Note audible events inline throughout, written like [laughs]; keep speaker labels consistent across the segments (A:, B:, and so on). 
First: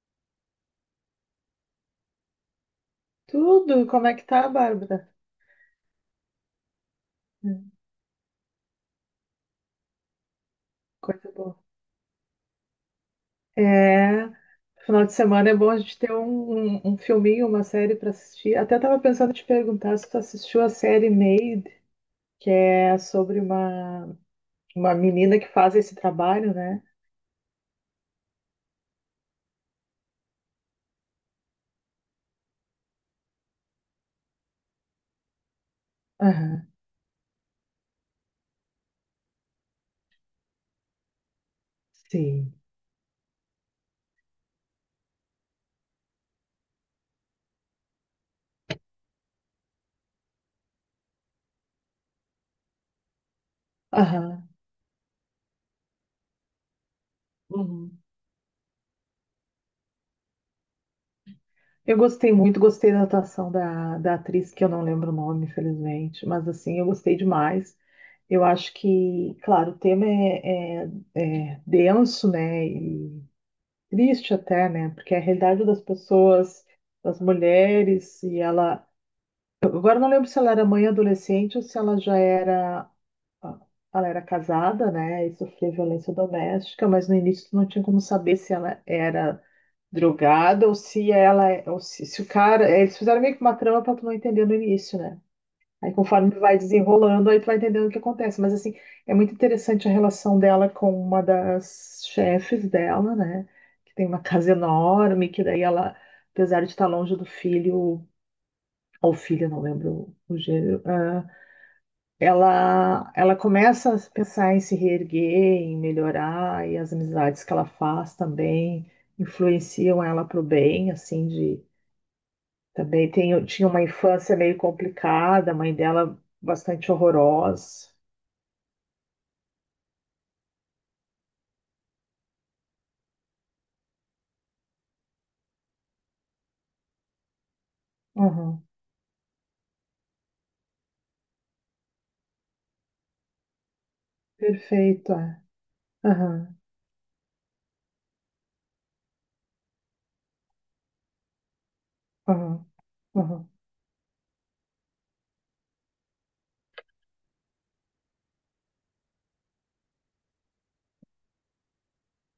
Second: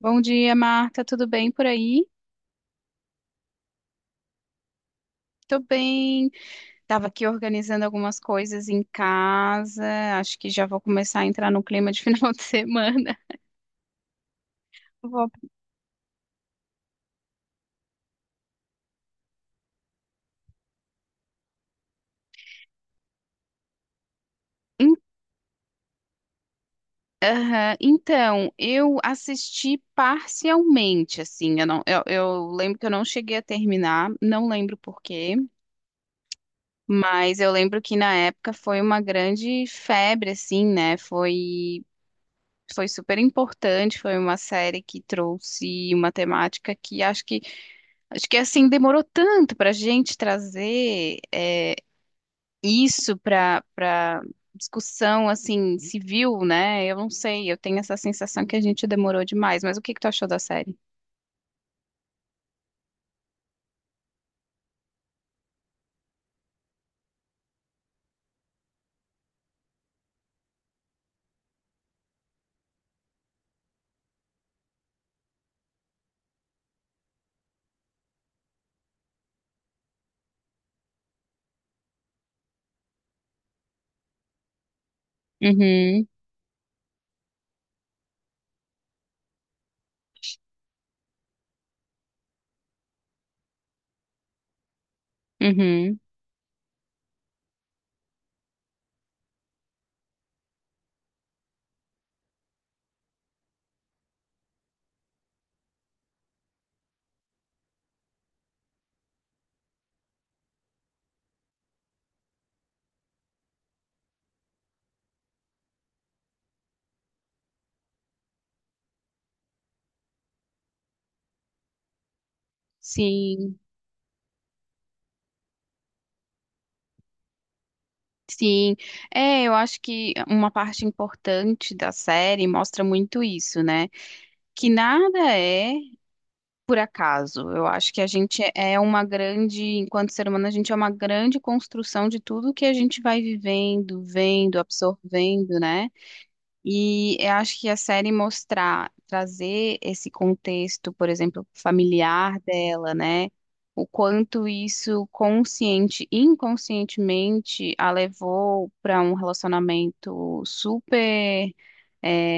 A: Bom dia, Marta. Tudo bem por aí?
B: Tudo, como é que tá, Bárbara?
A: Tô bem. Tava aqui
B: Hum.
A: organizando algumas coisas em casa. Acho que já vou começar a
B: Coisa
A: entrar
B: boa.
A: no clima de [laughs] final de semana.
B: É, final de
A: Vou-
B: semana é bom a gente ter um filminho, uma série pra assistir. Até tava pensando em te perguntar se tu assistiu a série Made, que é sobre
A: Em-
B: uma menina que faz esse trabalho, né?
A: Aham. Então, eu assisti parcialmente, assim, eu lembro que eu não cheguei a terminar, não lembro por quê,
B: Aham,
A: mas eu lembro que na época foi uma grande febre, assim, né?
B: sim.
A: Foi super importante, foi uma série que trouxe uma temática que. Acho que assim demorou tanto para a gente trazer isso para
B: Aham.
A: discussão assim civil, né? Eu não sei, eu tenho essa
B: Uhum.
A: sensação que a gente demorou demais. Mas o que que tu achou da série?
B: Eu gostei muito, gostei da atuação da atriz, que eu não lembro o nome, infelizmente, mas assim, eu gostei demais. Eu acho que, claro, o tema é denso, né? E triste até, né? Porque a realidade das pessoas, das mulheres, e ela. Eu Agora não lembro se ela era mãe adolescente ou se ela já era. ah, Ela era casada, né? E sofria
A: Uhum,
B: violência doméstica, mas no início tu não tinha como saber se ela era drogada ou se ela. Ou se o cara. Eles fizeram meio que uma trama pra tu não entender no início, né? Aí
A: uhum.
B: conforme vai desenrolando, aí tu vai entendendo o que acontece. Mas assim, é muito interessante a relação dela com uma das chefes dela, né? Que tem uma casa enorme, que daí ela, apesar de estar longe do filho, ou filha, não lembro o gênero, ela começa a pensar em se reerguer, em melhorar, e as amizades que ela faz também influenciam ela para o bem, assim, de também tem,
A: Sim,
B: tinha uma infância meio complicada, a mãe dela bastante horrorosa.
A: sim. É, eu acho que uma parte importante da série mostra muito isso, né? Que nada é por acaso. Eu acho que a gente
B: Aham,
A: é uma grande, enquanto ser humano, a gente é uma grande construção de tudo que a gente vai vivendo, vendo,
B: perfeito, é.
A: absorvendo, né?
B: Aham,
A: E eu acho que a série mostrar, trazer esse contexto, por exemplo, familiar
B: aham,
A: dela, né?
B: aham,
A: O quanto isso consciente e inconscientemente a levou para um relacionamento super é,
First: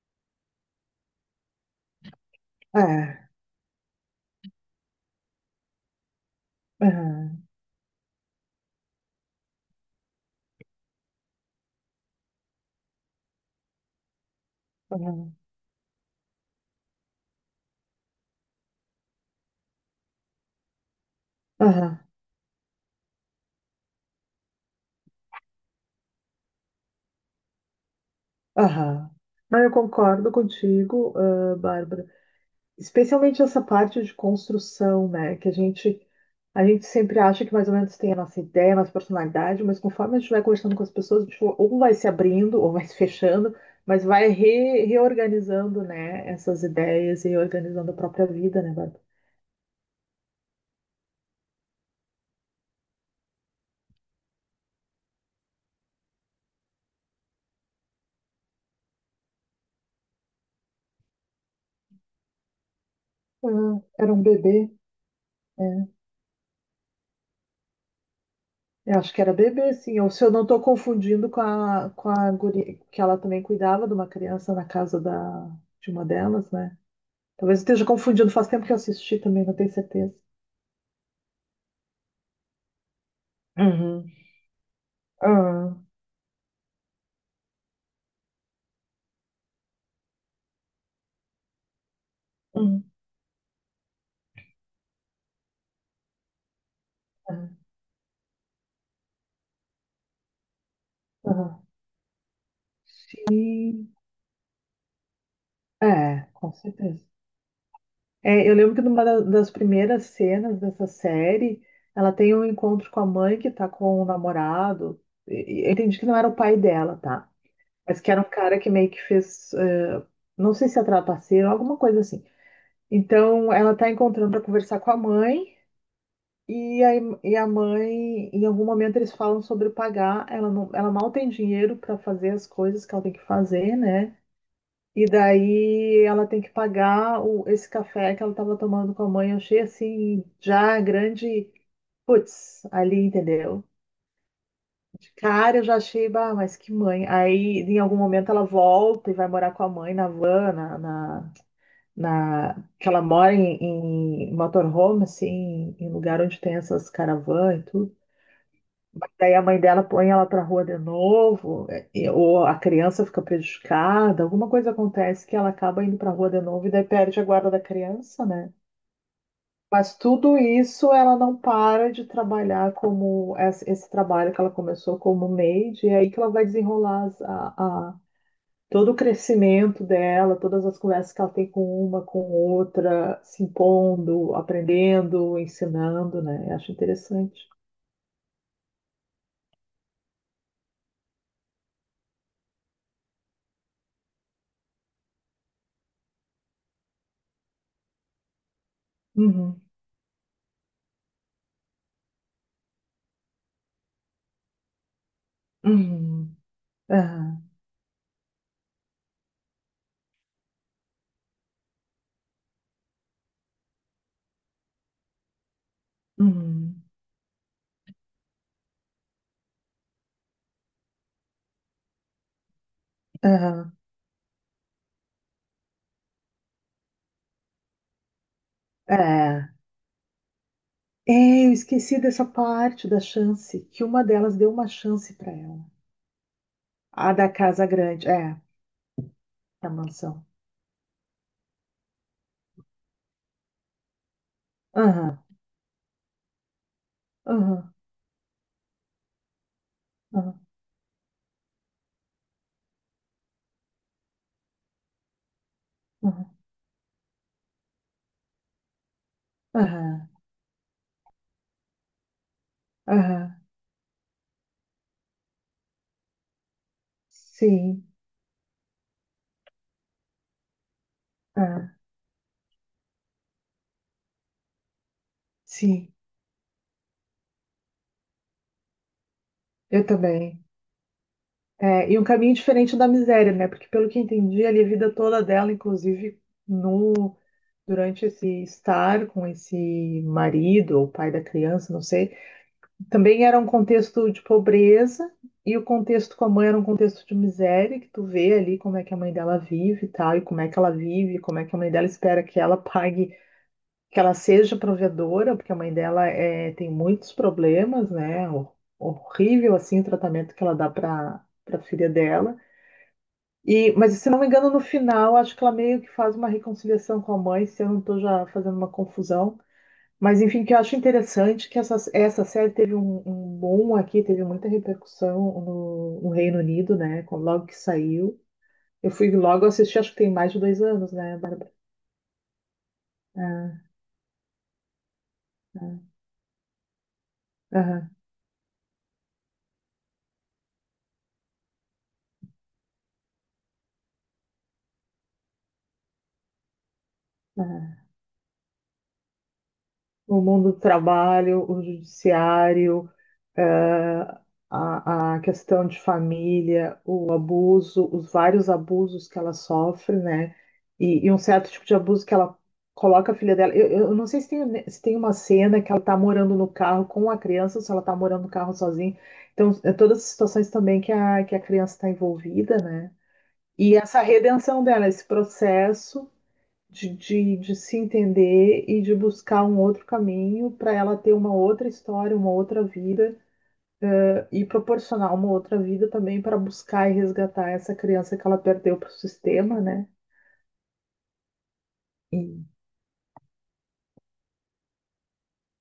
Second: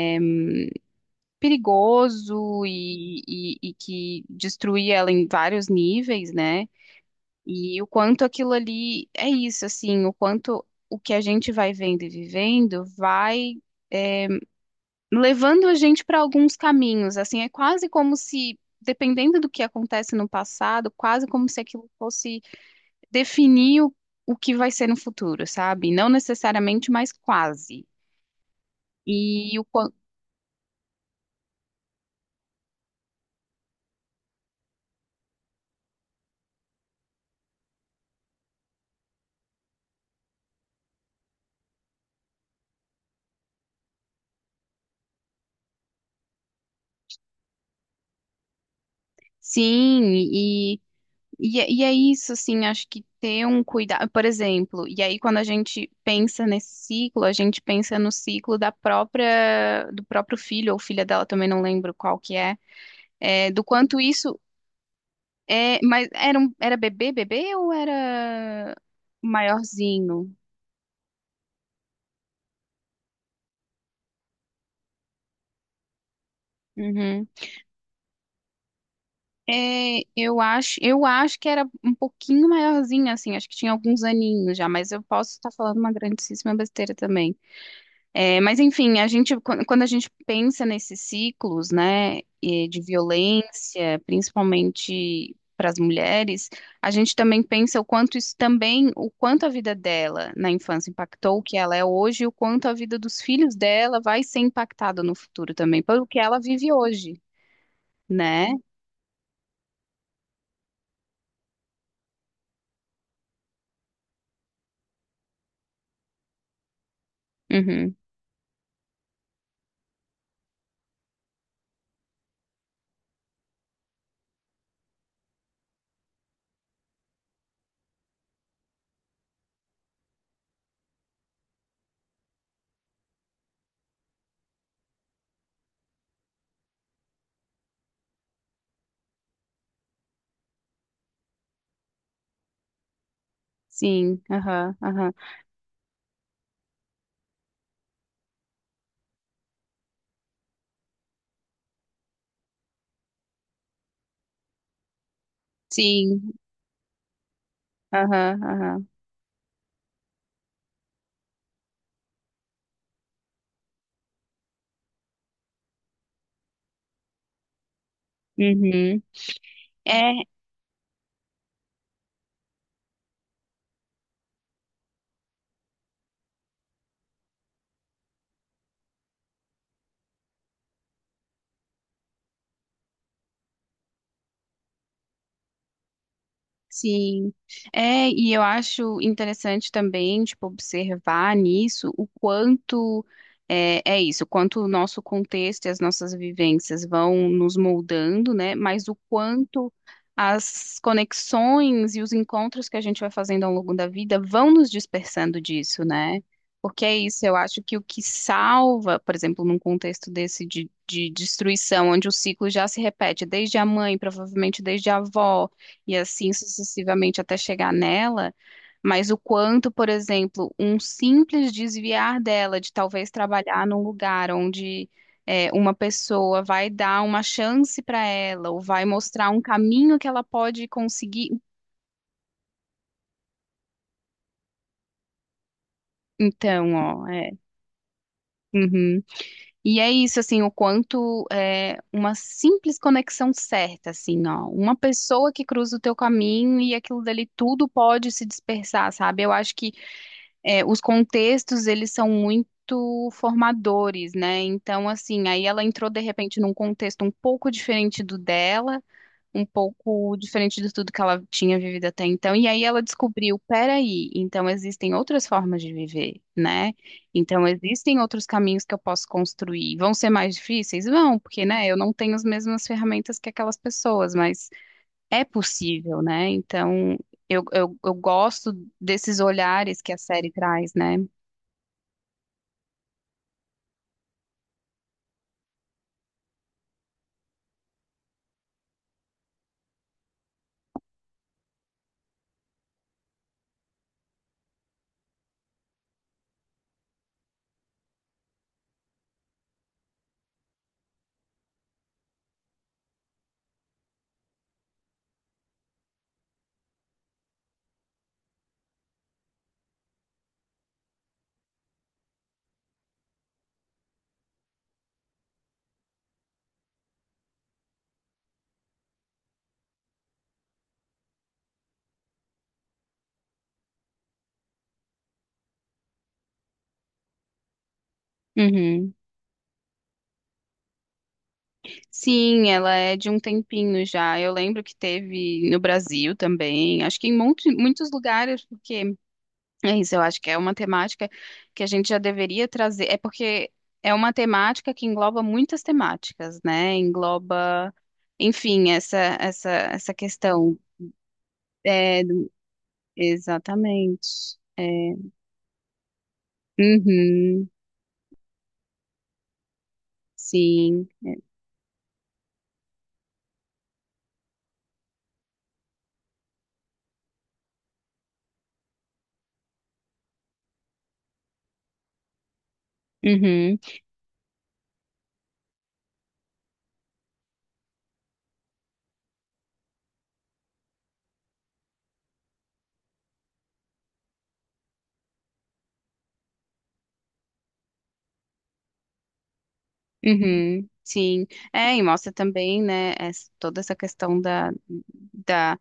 A: perigoso e,
B: é,
A: e, e que destruía ela em vários níveis, né?
B: aham,
A: E o quanto aquilo ali é isso, assim, o quanto o que a gente vai vendo e vivendo vai
B: aham,
A: levando a gente para alguns caminhos, assim, é quase como se, dependendo do que acontece no passado, quase como se aquilo
B: aham,
A: fosse definir o que vai ser no futuro, sabe? Não necessariamente, mas quase.
B: aham.
A: E
B: Não,
A: o,
B: eu
A: quan-
B: concordo contigo, Bárbara. Especialmente essa parte de construção, né? A gente sempre acha que mais ou menos tem a nossa ideia, a nossa personalidade, mas conforme a gente vai conversando com as pessoas, a gente ou vai se abrindo ou vai se fechando, mas vai reorganizando, né? Essas ideias e organizando a própria vida, né, Bárbara?
A: sim. E, e é isso, assim, acho que ter um cuidado, por exemplo, e aí quando a gente pensa nesse ciclo, a gente pensa no ciclo da própria, do próprio filho ou filha dela, também não lembro qual que é, do
B: Ah,
A: quanto
B: era um
A: isso
B: bebê.
A: é, mas era, era bebê, bebê ou era
B: Eu acho que era bebê, sim. Ou se eu
A: maiorzinho?
B: não estou confundindo com a guria, que ela também cuidava de uma criança na casa da, de uma delas, né?
A: Uhum.
B: Talvez eu esteja confundindo, faz tempo que eu assisti também, não tenho
A: É,
B: certeza.
A: eu acho que era um pouquinho maiorzinho, assim, acho que tinha alguns
B: Uhum.
A: aninhos já, mas eu posso estar
B: Ah,
A: falando uma grandíssima besteira também. É, mas enfim, quando a gente pensa nesses ciclos, né, e de
B: hum,
A: violência, principalmente para as mulheres, a gente também
B: ah,
A: pensa o quanto isso também, o quanto a vida dela na infância impactou o que
B: ah.
A: ela é hoje, e o quanto a vida dos filhos
B: Sim,
A: dela vai ser impactada no futuro também, pelo que
B: é,
A: ela
B: com
A: vive
B: certeza.
A: hoje, né?
B: É, eu lembro que numa das primeiras cenas dessa série, ela tem um encontro com a mãe que tá com o namorado. Eu entendi que não era o pai dela, tá?
A: Uhum.
B: Mas que era um cara que meio que fez, não sei se é trapaceiro, alguma coisa assim. Então ela tá encontrando para conversar com a mãe e a, e a mãe, em algum momento eles falam sobre pagar, ela não, ela mal tem dinheiro para fazer as coisas que ela tem que fazer, né? E daí ela tem que pagar esse café que ela estava tomando com a mãe. Eu achei assim já grande, putz, ali, entendeu?
A: Sim, aham, aham.
B: Cara, eu já achei, bah, mas que mãe. Aí, em algum momento, ela volta e vai morar com a mãe na van, que ela mora em, em motorhome, assim, em lugar
A: Sim,
B: onde tem essas caravanas e tudo.
A: aham, aham.
B: Daí a mãe dela põe ela pra rua de novo, é, ou a criança fica prejudicada, alguma coisa acontece que ela acaba indo pra rua de novo e daí perde a guarda da criança, né?
A: Uhum.
B: Mas
A: É.
B: tudo isso ela não para de trabalhar como esse trabalho que ela começou como maid, e é aí que ela vai desenrolar a- todo o crescimento dela, todas as conversas que ela tem com uma, com outra, se impondo, aprendendo, ensinando, né? Eu acho
A: Sim.
B: interessante.
A: É, e eu acho interessante também, tipo, observar nisso o quanto é isso, o quanto o nosso contexto e as nossas vivências vão nos moldando, né? Mas o
B: Uhum,
A: quanto as conexões e os encontros que a gente vai fazendo ao longo da vida vão nos dispersando disso, né?
B: uhum,
A: Porque é isso, eu
B: aham,
A: acho que o que salva, por exemplo, num contexto desse de destruição, onde o ciclo já se repete desde a mãe, provavelmente desde a avó e assim
B: uhum,
A: sucessivamente até chegar nela, mas o quanto, por exemplo, um simples desviar dela de talvez trabalhar
B: aham.
A: num lugar onde uma pessoa vai dar uma chance para ela ou vai mostrar um
B: É.
A: caminho que ela pode conseguir.
B: É, eu esqueci dessa parte da chance, que uma delas deu uma chance para ela.
A: Então, ó,
B: A da
A: é.
B: casa grande, é,
A: Uhum.
B: da
A: E é isso,
B: mansão.
A: assim, o quanto é uma simples conexão certa, assim, ó, uma
B: Aham,
A: pessoa que cruza o teu caminho e aquilo dali
B: aham,
A: tudo pode se dispersar, sabe? Eu acho que
B: aham,
A: os contextos, eles são muito formadores, né? Então, assim, aí ela entrou de
B: aham,
A: repente num contexto um pouco diferente do dela, um
B: aham,
A: pouco diferente de tudo que ela tinha vivido até então, e aí ela descobriu,
B: aham.
A: peraí, então existem outras formas de viver, né? Então
B: Sim,
A: existem outros caminhos que eu posso construir. Vão ser mais difíceis? Vão, porque, né,
B: ah,
A: eu não tenho as mesmas ferramentas que aquelas pessoas, mas é
B: sim,
A: possível, né? Então, eu gosto desses olhares
B: eu
A: que a série
B: também.
A: traz, né?
B: É, e um caminho diferente da miséria, né? Porque pelo que entendi, ali a vida toda dela, inclusive no, durante esse estar com esse marido ou pai da criança, não sei, também era um contexto de pobreza e o contexto com a mãe era um contexto de miséria, que tu vê ali como é que a mãe dela vive e tal, e como é que ela vive, como é que a mãe dela espera que ela pague que ela seja provedora, porque a mãe dela é, tem muitos problemas, né? Horrível assim o tratamento que ela dá para filha dela. E, mas se não me engano, no final, acho que ela meio que faz uma reconciliação com a mãe, se eu não estou já fazendo uma confusão. Mas enfim, que eu acho interessante é que essa série teve um boom aqui, teve muita repercussão no Reino Unido, né? Logo que saiu. Eu
A: Uhum.
B: fui logo assistir, acho que tem mais de dois anos, né, Bárbara?
A: Sim, ela é de um
B: Ah,
A: tempinho já. Eu lembro que teve no
B: ah,
A: Brasil também, acho que em muitos
B: aham,
A: lugares, porque é isso, eu acho que é uma temática que a gente já deveria trazer. É porque é uma temática que engloba muitas temáticas, né? Engloba,
B: aham.
A: enfim, essa
B: O mundo
A: questão.
B: do trabalho, o
A: É,
B: judiciário,
A: exatamente. É.
B: a questão de família, o
A: Uhum.
B: abuso, os vários abusos que ela sofre, né?
A: Sim,
B: E
A: é.
B: um certo tipo de abuso que ela coloca a filha dela. Eu não sei se tem, se tem uma cena que ela tá morando no carro com a criança, ou se ela tá morando no carro sozinha. Então, é todas as situações também que que a criança está envolvida, né?
A: Uhum,
B: E essa redenção dela, esse processo de se entender e de buscar um outro caminho para ela ter uma outra história, uma outra vida e proporcionar uma outra vida também para buscar e resgatar essa criança que ela perdeu para o sistema, né?
A: uhum, sim, é, e mostra
B: E-
A: também, né, toda essa questão da,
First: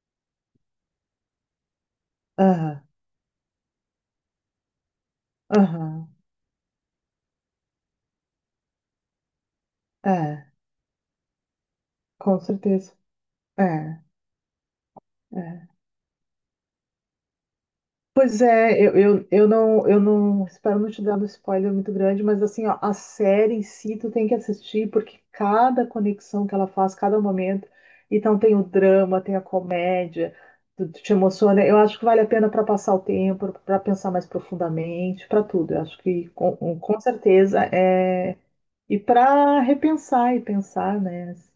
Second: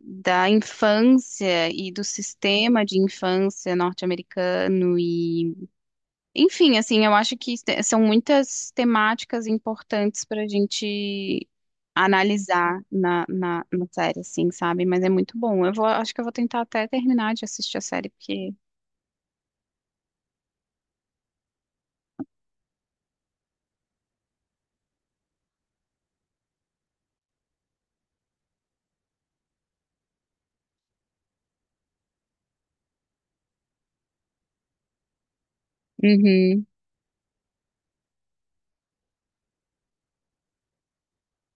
A: da infância e do
B: Aham,
A: sistema de infância norte-americano e,
B: aham,
A: enfim, assim, eu acho que são muitas temáticas importantes para a
B: é,
A: gente
B: com
A: analisar
B: certeza.
A: na
B: É,
A: série, assim, sabe, mas é muito bom,
B: é.
A: eu vou, acho que eu vou tentar até terminar de assistir a série,
B: Pois
A: porque...
B: é, eu não espero não te dar um spoiler muito grande, mas assim, ó, a série em si tu tem que assistir, porque cada conexão que ela faz, cada momento, então tem o drama, tem a comédia, tu te emociona. Eu acho que vale a pena para passar o tempo, para pensar mais profundamente, para tudo. Eu acho que
A: Uhum.
B: com certeza é. E para repensar e pensar, né, as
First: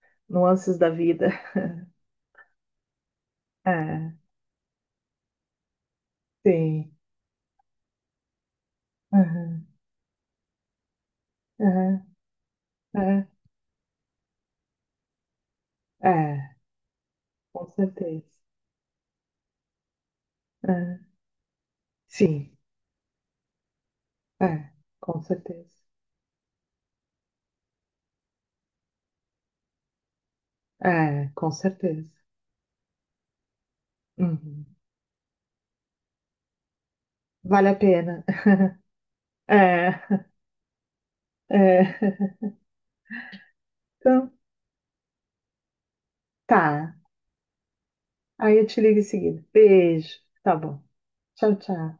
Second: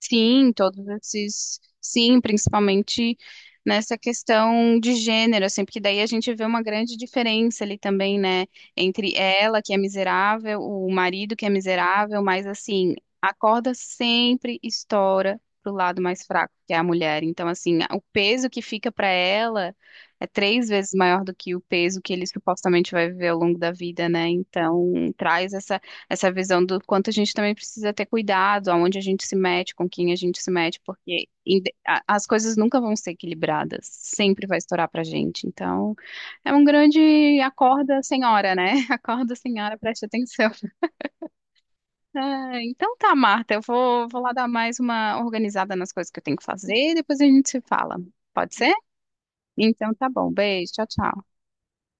A: Sim,
B: nuances
A: todos
B: da vida.
A: esses, sim, principalmente nessa
B: É,
A: questão de gênero, assim, porque daí a gente vê uma
B: sim.
A: grande diferença ali também, né, entre ela,
B: Aham,
A: que é miserável, o marido que é
B: aham,
A: miserável, mas assim, a corda sempre estoura pro lado
B: é,
A: mais
B: é,
A: fraco, que é a mulher. Então,
B: com
A: assim, o
B: certeza.
A: peso que fica para ela é 3 vezes
B: É,
A: maior do que o peso que ele
B: sim,
A: supostamente vai viver ao longo da vida, né?
B: é,
A: Então,
B: com
A: traz
B: certeza.
A: essa visão do quanto a gente também precisa ter cuidado, aonde a gente se mete, com quem a gente se mete, porque
B: É, com certeza.
A: as coisas nunca vão ser equilibradas, sempre vai
B: Uhum.
A: estourar pra gente. Então, é um grande
B: Vale a
A: acorda,
B: pena.
A: senhora,
B: [laughs]
A: né? [laughs] Acorda, senhora,
B: É,
A: preste atenção. [laughs]
B: é.
A: Ah, então tá, Marta, vou
B: Então,
A: lá dar mais uma organizada nas coisas que eu tenho que fazer, e
B: tá.
A: depois a gente se fala. Pode
B: Aí eu
A: ser?
B: te ligo em seguida.
A: Então tá
B: Beijo.
A: bom.
B: Tá
A: Beijo,
B: bom.
A: tchau, tchau.
B: Tchau, tchau.